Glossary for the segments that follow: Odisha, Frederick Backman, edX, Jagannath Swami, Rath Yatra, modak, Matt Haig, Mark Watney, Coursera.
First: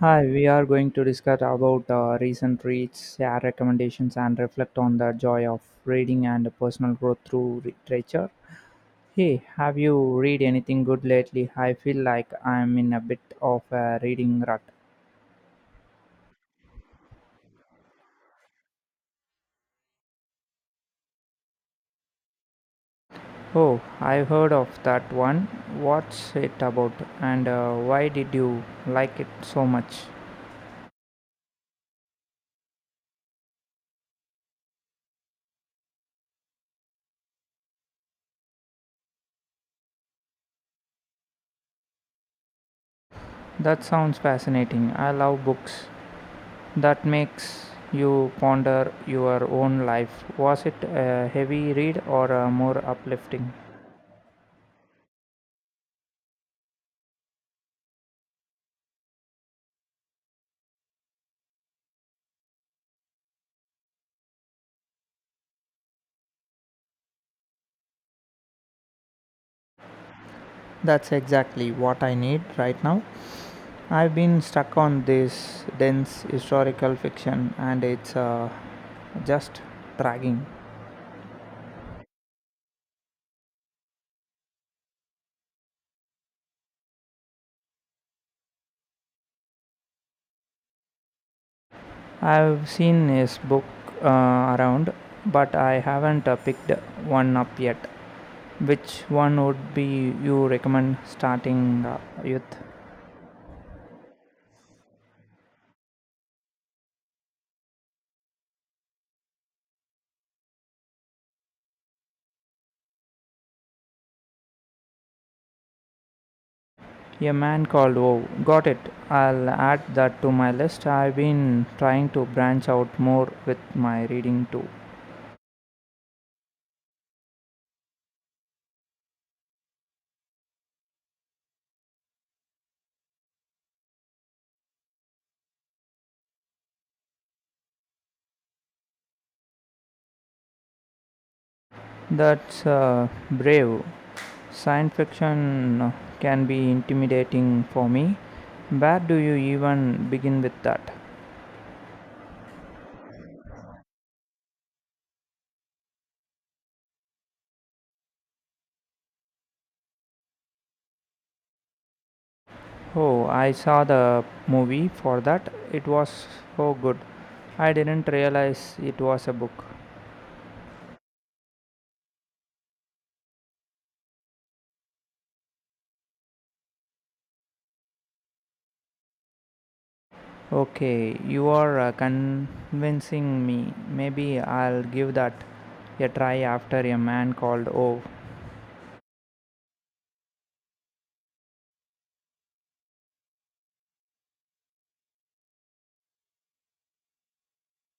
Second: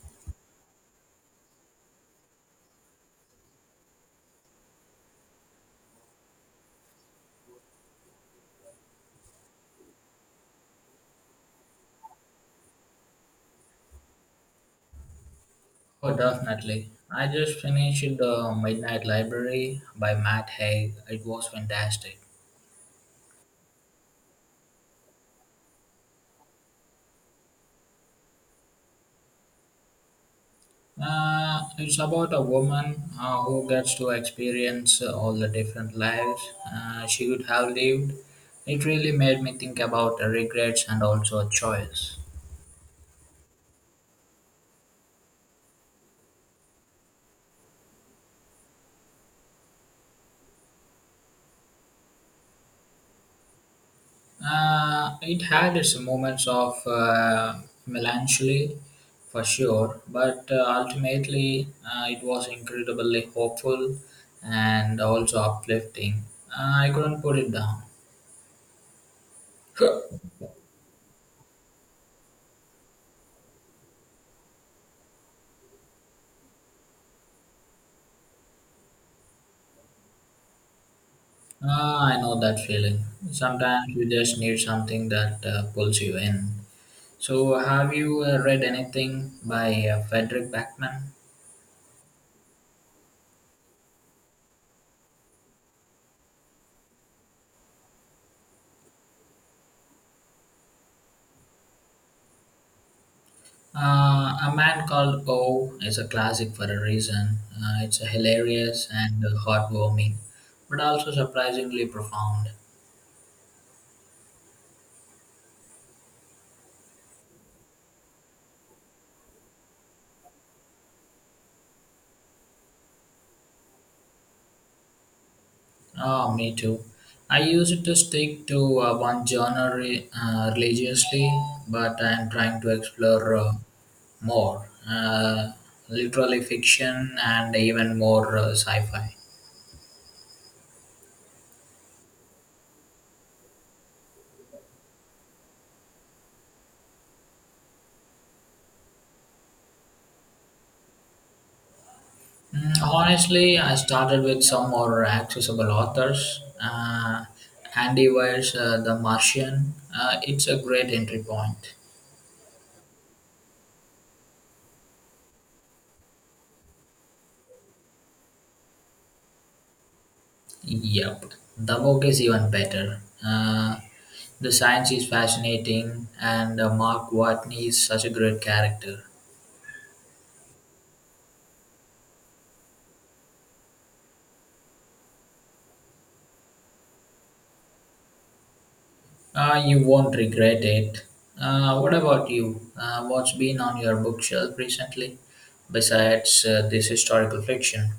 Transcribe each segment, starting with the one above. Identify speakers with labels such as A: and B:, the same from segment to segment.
A: Hi, we are going to discuss about recent reads, share recommendations, and reflect on the joy of reading and personal growth through literature. Hey, have you read anything good lately? I feel like I'm in a bit of a reading rut.
B: Oh, definitely. I just finished The Midnight Library by Matt Haig. It was fantastic.
A: Oh, I've heard of that one. What's it about, and why did you like it so much?
B: It's about a woman who gets to experience all the different lives she would have lived. It really made me think about regrets and also choice.
A: That sounds fascinating. I love books that makes you ponder your own life. Was it a heavy read or a more uplifting?
B: It had its moments of melancholy for sure, but ultimately it was incredibly hopeful and also uplifting. I couldn't put it down.
A: That's exactly what I need right now. I've been stuck on this dense historical fiction and it's just dragging.
B: I know that feeling. Sometimes you just need something that pulls you in. So, have you read anything by Frederick Backman?
A: I've seen his book around, but I haven't picked one up yet. Which one would be you recommend starting with?
B: A man called O is a classic for a reason. It's hilarious and heartwarming, but also surprisingly profound.
A: A man called Oh, got it. I'll add that to my list. I've been trying to branch out more with my reading too.
B: Oh, me too. I used to stick to one genre religiously, but I'm trying to explore more, uh, literally fiction and even more sci-fi.
A: That's brave. Science fiction can be intimidating for me. Where do you even begin with that?
B: Mm, honestly, I started with some more accessible authors. Andy Weir's The Martian. It's a great entry point.
A: Oh, I saw the movie for that. It was so good. I didn't realize it was a book.
B: Yep. The book is even better. The science is fascinating, and Mark Watney is such a great character.
A: Okay, you are convincing me. Maybe I'll give that a try after a man called Ove.
B: You won't regret it. What about you? What's been on your bookshelf recently, besides this historical fiction?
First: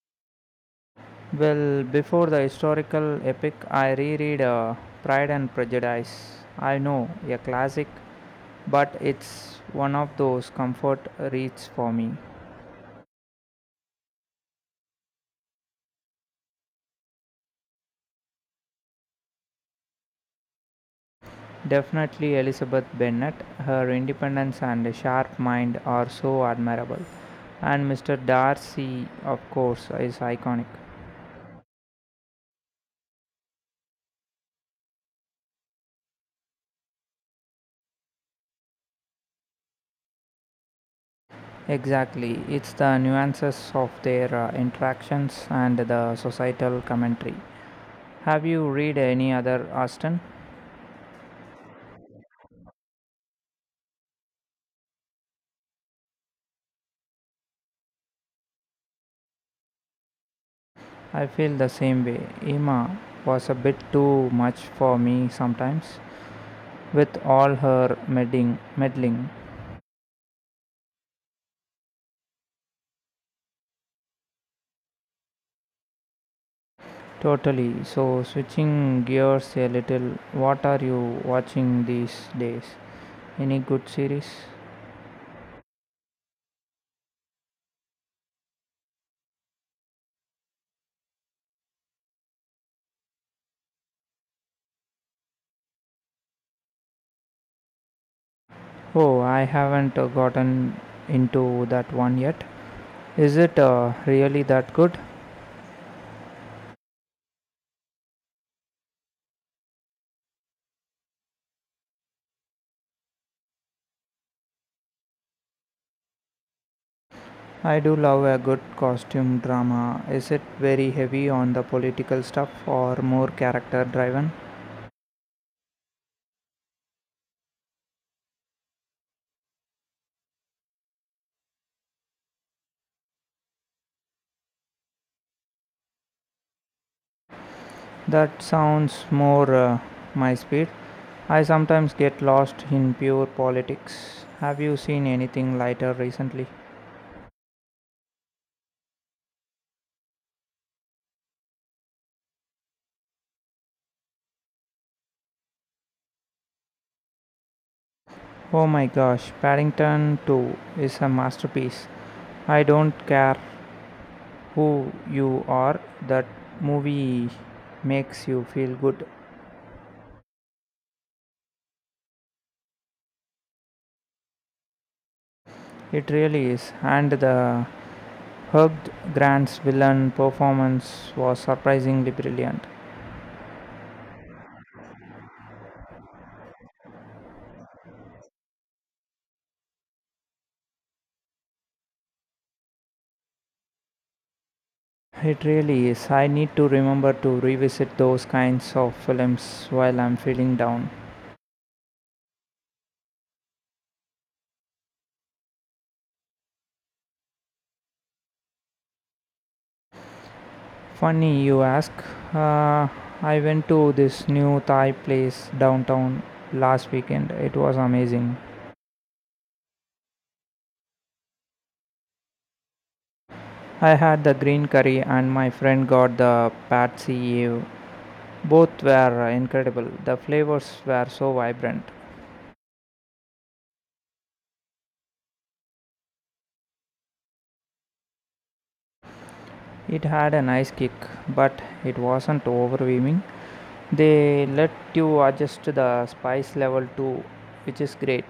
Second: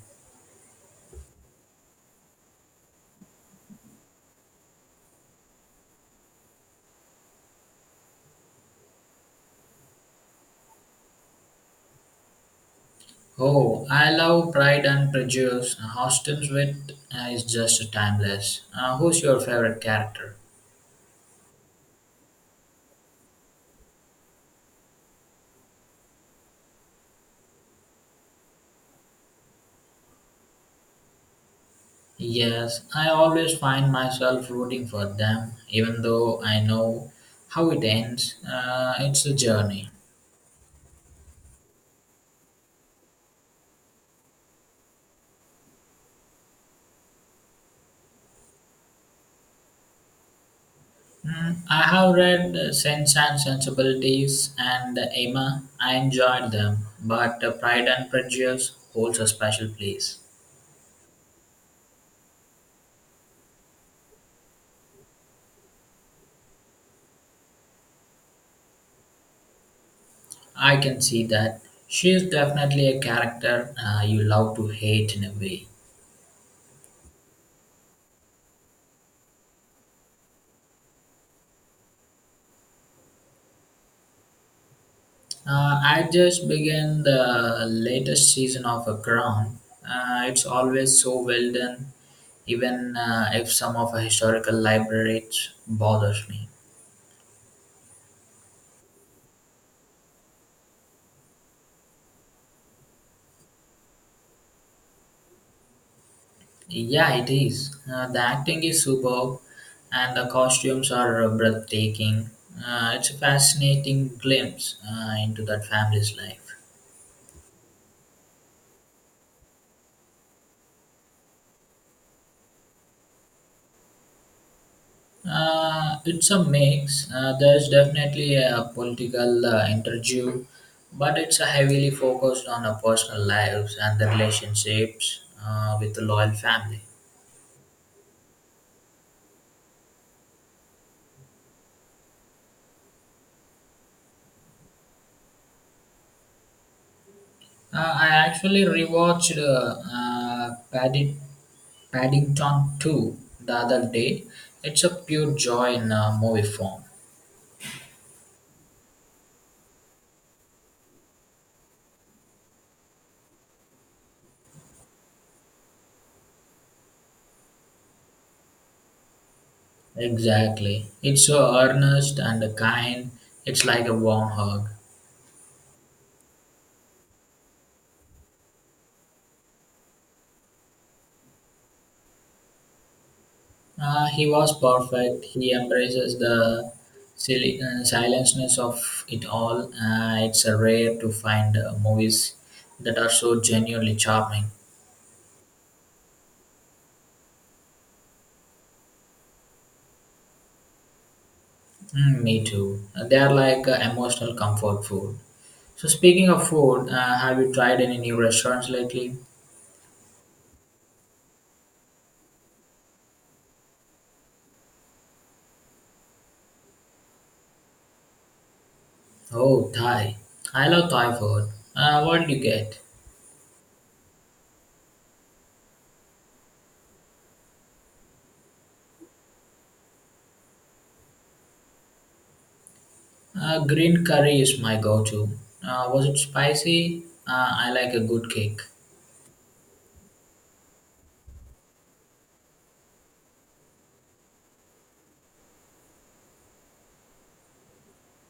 A: Well, before the historical epic, I reread Pride and Prejudice. I know, a classic, but it's one of those comfort reads for me.
B: Oh, I love Pride and Prejudice. Austen's wit is just timeless. Who's your favorite character?
A: Definitely Elizabeth Bennet, her independence and sharp mind are so admirable. And Mr. Darcy, of course, is iconic.
B: Yes, I always find myself rooting for them, even though I know how it ends. It's a journey.
A: Exactly, it's the nuances of their interactions and the societal commentary. Have you read any other Austen?
B: Mm, I have read Sense and Sensibilities and Emma. I enjoyed them, but Pride and Prejudice holds a special place.
A: I feel the same way. Emma was a bit too much for me sometimes, with all her meddling.
B: I can see that. She is definitely a character you love to hate in a way.
A: Totally. So, switching gears a little, what are you watching these days? Any good series?
B: I just began the latest season of A Crown. It's always so well done, even if some of the historical libraries bothers me.
A: Oh, I haven't gotten into that one yet. Is it really that good?
B: Yeah, it is. The acting is superb, and the costumes are breathtaking. It's a fascinating glimpse into that family's life.
A: I do love a good costume drama. Is it very heavy on the political stuff or more character driven?
B: It's a mix. There's definitely a political interview, but it's a heavily focused on our personal lives and the relationships with the loyal family.
A: That sounds more my speed. I sometimes get lost in pure politics. Have you seen anything lighter recently?
B: I actually rewatched Paddington 2 the other day. It's a pure joy in movie form.
A: Oh my gosh, Paddington 2 is a masterpiece. I don't care who you are, that movie makes you feel good.
B: Exactly. It's so earnest and kind. It's like a warm hug.
A: It really is. And the Hugh Grant's villain performance was surprisingly brilliant.
B: He was perfect. He embraces the silly, silentness of it all. It's rare to find movies that are so genuinely charming.
A: It really is. I need to remember to revisit those kinds of films while I'm feeling down.
B: Mm, me too. They are like emotional comfort food. So, speaking of food, have you tried any new restaurants lately?
A: Funny you ask. Uh, I went to this new Thai place downtown last weekend. It was amazing.
B: Oh, Thai. I love Thai food. What do you get?
A: I had the green curry and my friend got the pad see ew. Both were incredible. The flavors were so vibrant.
B: Green curry is my go to. Was it spicy? I like a good kick.
A: It had a nice kick, but it wasn't overwhelming. They let you adjust the spice level too, which is great.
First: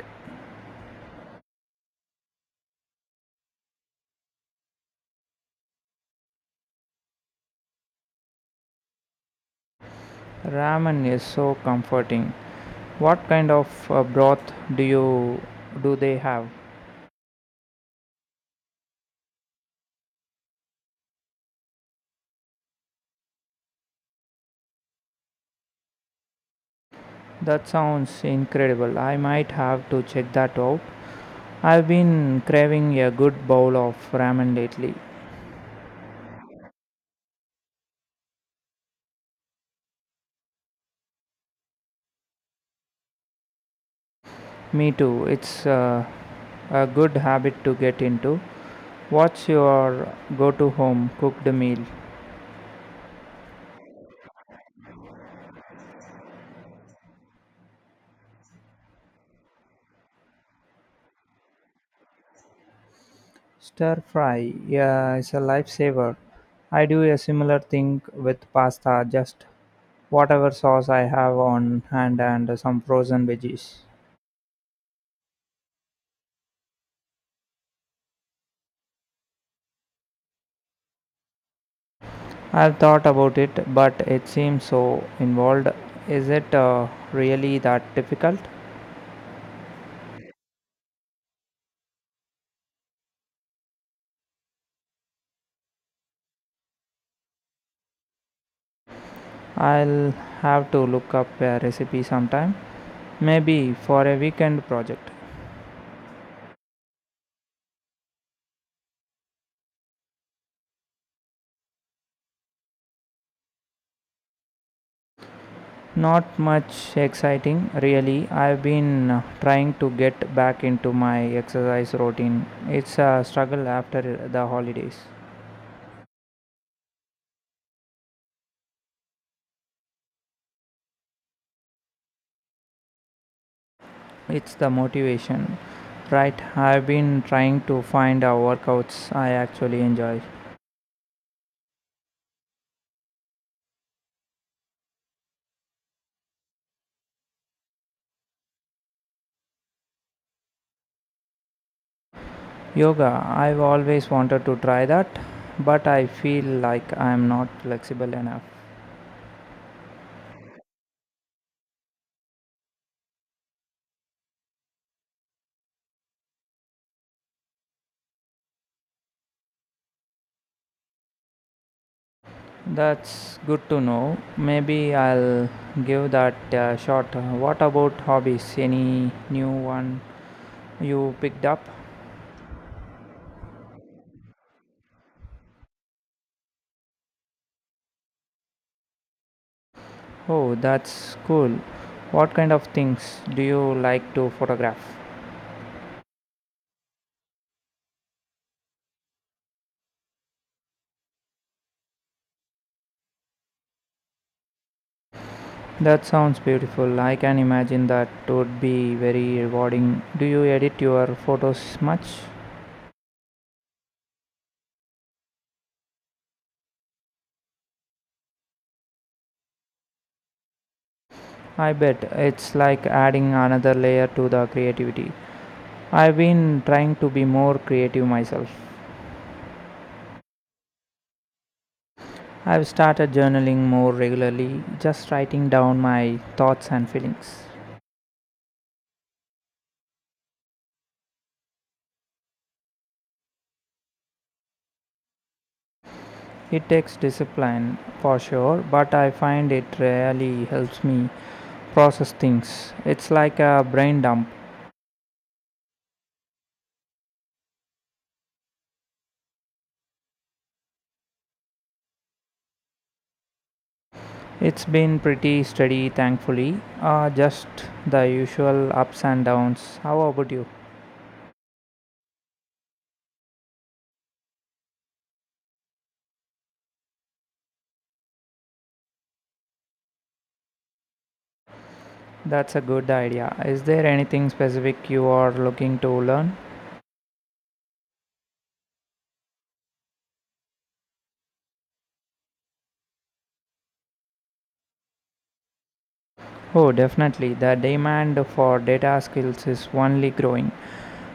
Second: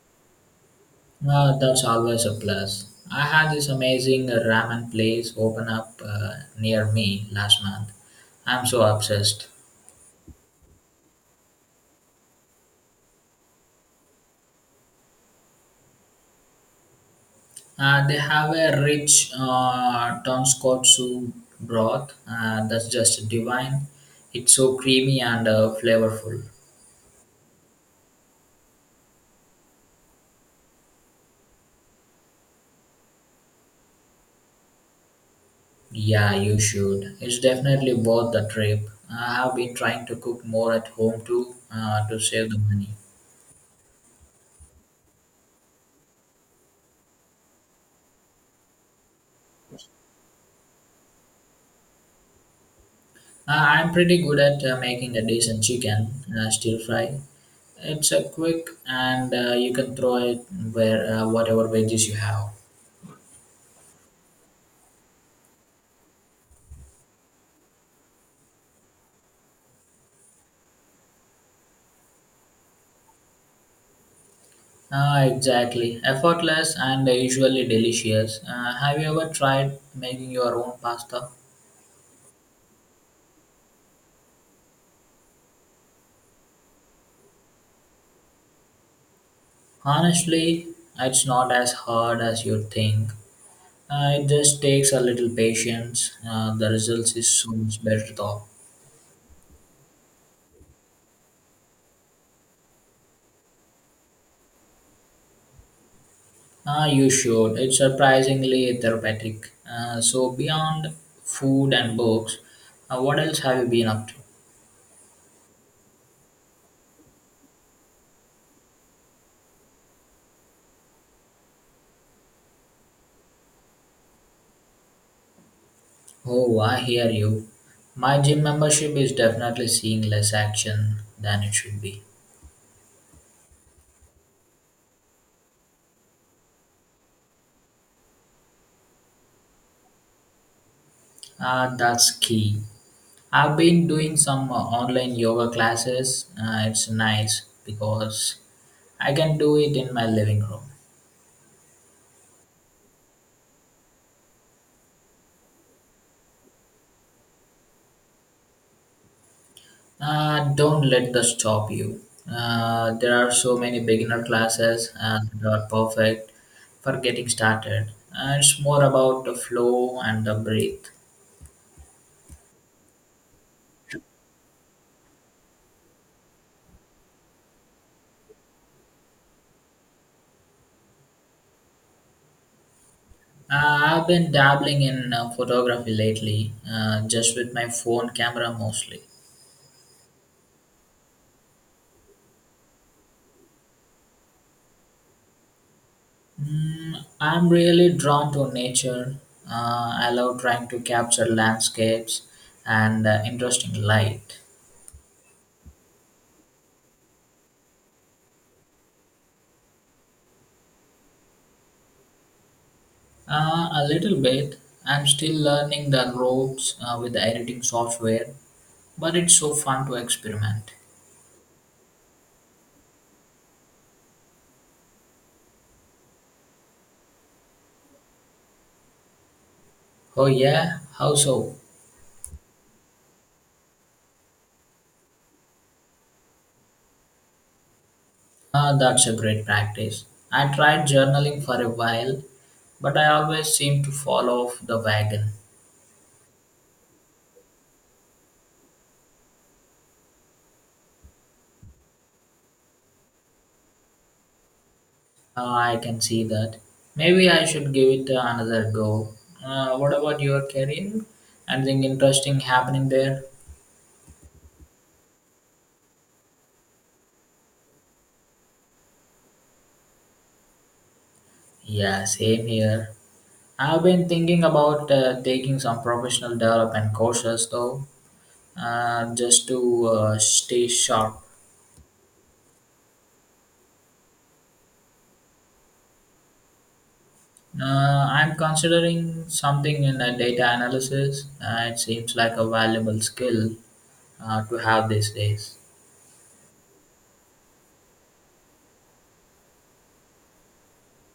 B: That's always a plus. I had this amazing ramen place open up near me last month. I'm so obsessed.
A: Ramen is so comforting. What kind of broth do you do they have?
B: They have a rich tonkotsu broth that's just divine. It's so creamy and flavorful.
A: That sounds incredible. I might have to check that out. I've been craving a good bowl of ramen lately.
B: Yeah, you should. It's definitely worth the trip. I have been trying to cook more at home too to save the money.
A: Me too. It's a good habit to get into. What's your go to home cooked meal?
B: I'm pretty good at making a decent chicken stir fry. It's a quick and you can throw it where whatever veggies you have.
A: Stir fry, yeah, it's a lifesaver. I do a similar thing with pasta, just whatever sauce I have on hand and some frozen veggies.
B: Ah, exactly, effortless and usually delicious. Have you ever tried making your own pasta?
A: I've thought about it, but it seems so involved. Is it really that difficult?
B: Honestly, it's not as hard as you think. It just takes a little patience. The results is so much better though.
A: I'll have to look up a recipe sometime, maybe for a weekend project.
B: Ah, you should. It's surprisingly therapeutic. So, beyond food and books, what else have you been up to?
A: Not much exciting, really. I've been trying to get back into my exercise routine. It's a struggle after the holidays.
B: Oh, I hear you. My gym membership is definitely seeing less action than it should be.
A: It's the motivation, right? I've been trying to find workouts I actually enjoy.
B: Ah, that's key. I've been doing some online yoga classes. It's nice because I can do it in my living room.
A: Yoga, I've always wanted to try that, but I feel like I'm not flexible enough.
B: Don't let that stop you. There are so many beginner classes and they are perfect for getting started. It's more about the flow and the breath.
A: That's good to know. Maybe I'll give that a shot. What about hobbies? Any new one? You picked up?
B: I've been dabbling in photography lately, just with my phone camera mostly.
A: Oh, that's cool. What kind of things do you like to photograph?
B: Mm, I'm really drawn to nature. I love trying to capture landscapes and interesting light.
A: That sounds beautiful. I can imagine that would be very rewarding. Do you edit your photos much?
B: A little bit. I'm still learning the ropes with the editing software, but it's so fun to experiment.
A: I bet it's like adding another layer to the creativity. I've been trying to be more creative myself.
B: Oh, yeah? How so?
A: I've started journaling more regularly, just writing down my thoughts and feelings.
B: Ah, that's a great practice. I tried journaling for a while, but I always seem to fall off the wagon.
A: It takes discipline for sure, but I find it really helps me process things. It's like a brain dump.
B: Ah, I can see that. Maybe I should give it another go. What about your career? Anything interesting happening there?
A: It's been pretty steady, thankfully. Just the usual ups and downs. How about you?
B: Yeah, same here. I've been thinking about taking some professional development courses though, just to stay sharp.
A: That's a good idea. Is there anything specific you are looking to learn?
B: I'm considering something in data analysis. It seems like a valuable skill to have these days.
A: Oh, definitely. The demand for data skills is only growing.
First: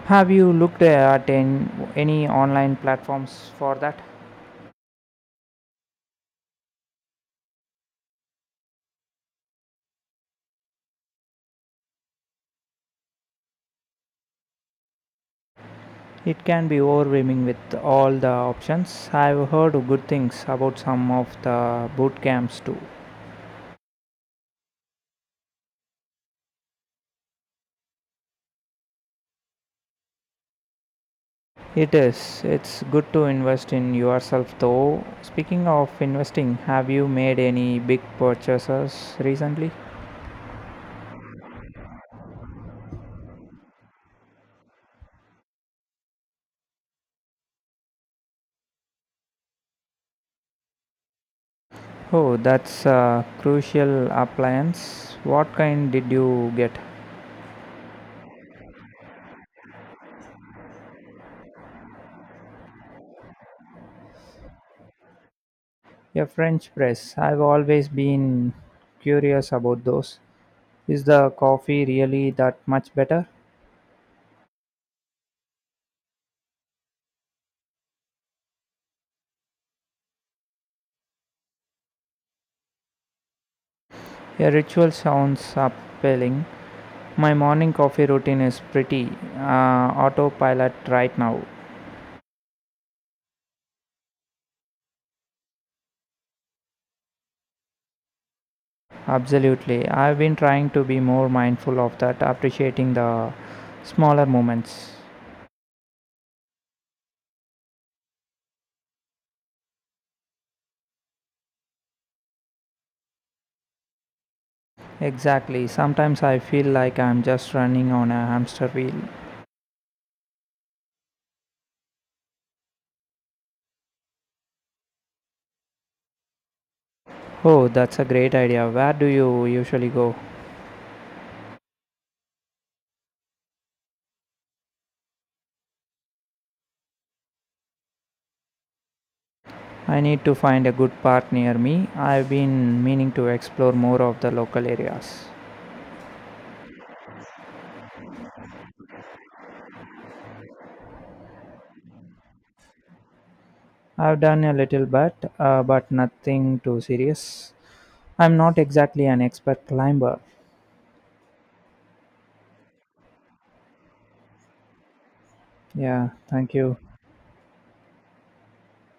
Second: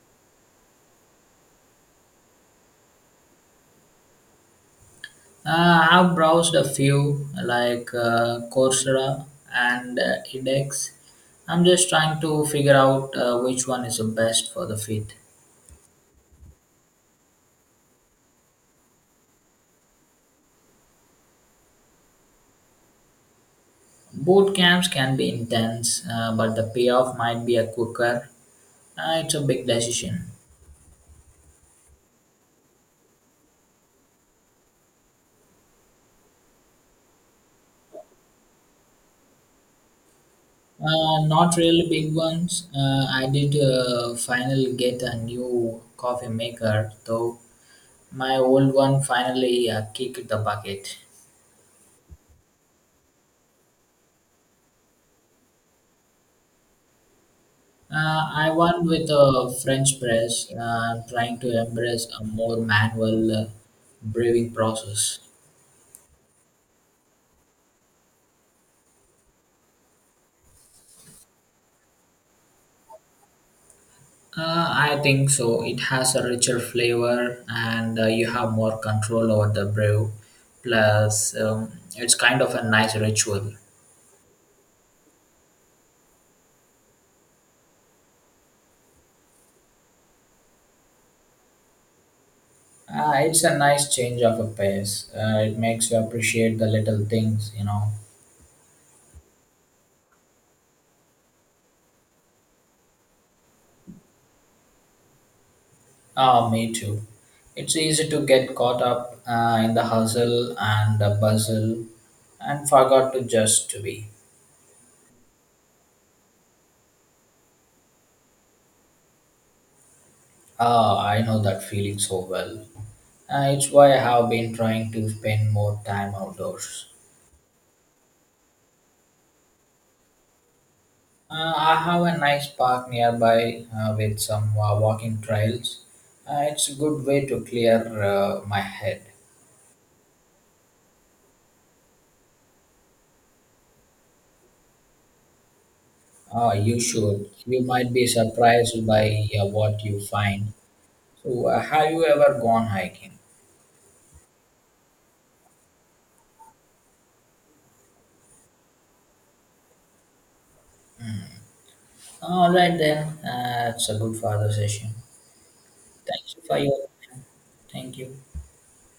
A: Have you looked at any online platforms for that?
B: I've browsed a few like Coursera and edX. I'm just trying to figure out which one is the best for the fit.
A: It can be overwhelming with all the options. I've heard good things about some of the boot camps too.
B: Boot camps can be intense, but the payoff might be a quicker. It's a big decision.
A: It is. It's good to invest in yourself though. Speaking of investing, have you made any big purchases recently?
B: Not really big ones. I did finally get a new coffee maker, though my old one finally kicked the bucket.
A: Oh, that's a crucial appliance. What kind did you get?
B: I won with a French press, trying to embrace a more manual brewing process.
A: A French press. I've always been curious about those. Is the coffee really that much better?
B: I think so. It has a richer flavor, and you have more control over the brew. Plus, it's kind of a nice ritual.
A: A ritual sounds appealing. My morning coffee routine is pretty autopilot right now.
B: It's a nice change of a pace. It makes you appreciate the little things.
A: Absolutely. I've been trying to be more mindful of that, appreciating the smaller moments.
B: Ah, me too. It's easy to get caught up in the hustle and the bustle and forgot to just to be.
A: Exactly. Sometimes I feel like I'm just running on a hamster wheel.
B: Ah, I know that feeling so well. It's why I have been trying to spend more time outdoors.
A: Oh, that's a great idea. Where do you usually go?
B: I have a nice park nearby with some walking trails. It's a good way to clear my head.
A: I need to find a good park near me. I've been meaning to explore more of the local areas.
B: You should. You might be surprised by what you find. So, have you ever gone hiking?
A: I've done a little bit, but nothing too serious. I'm not exactly an expert climber.
B: All right then. It's a good father session.
A: Yeah,
B: Thank you
A: thank
B: for
A: you.
B: your. Thank you.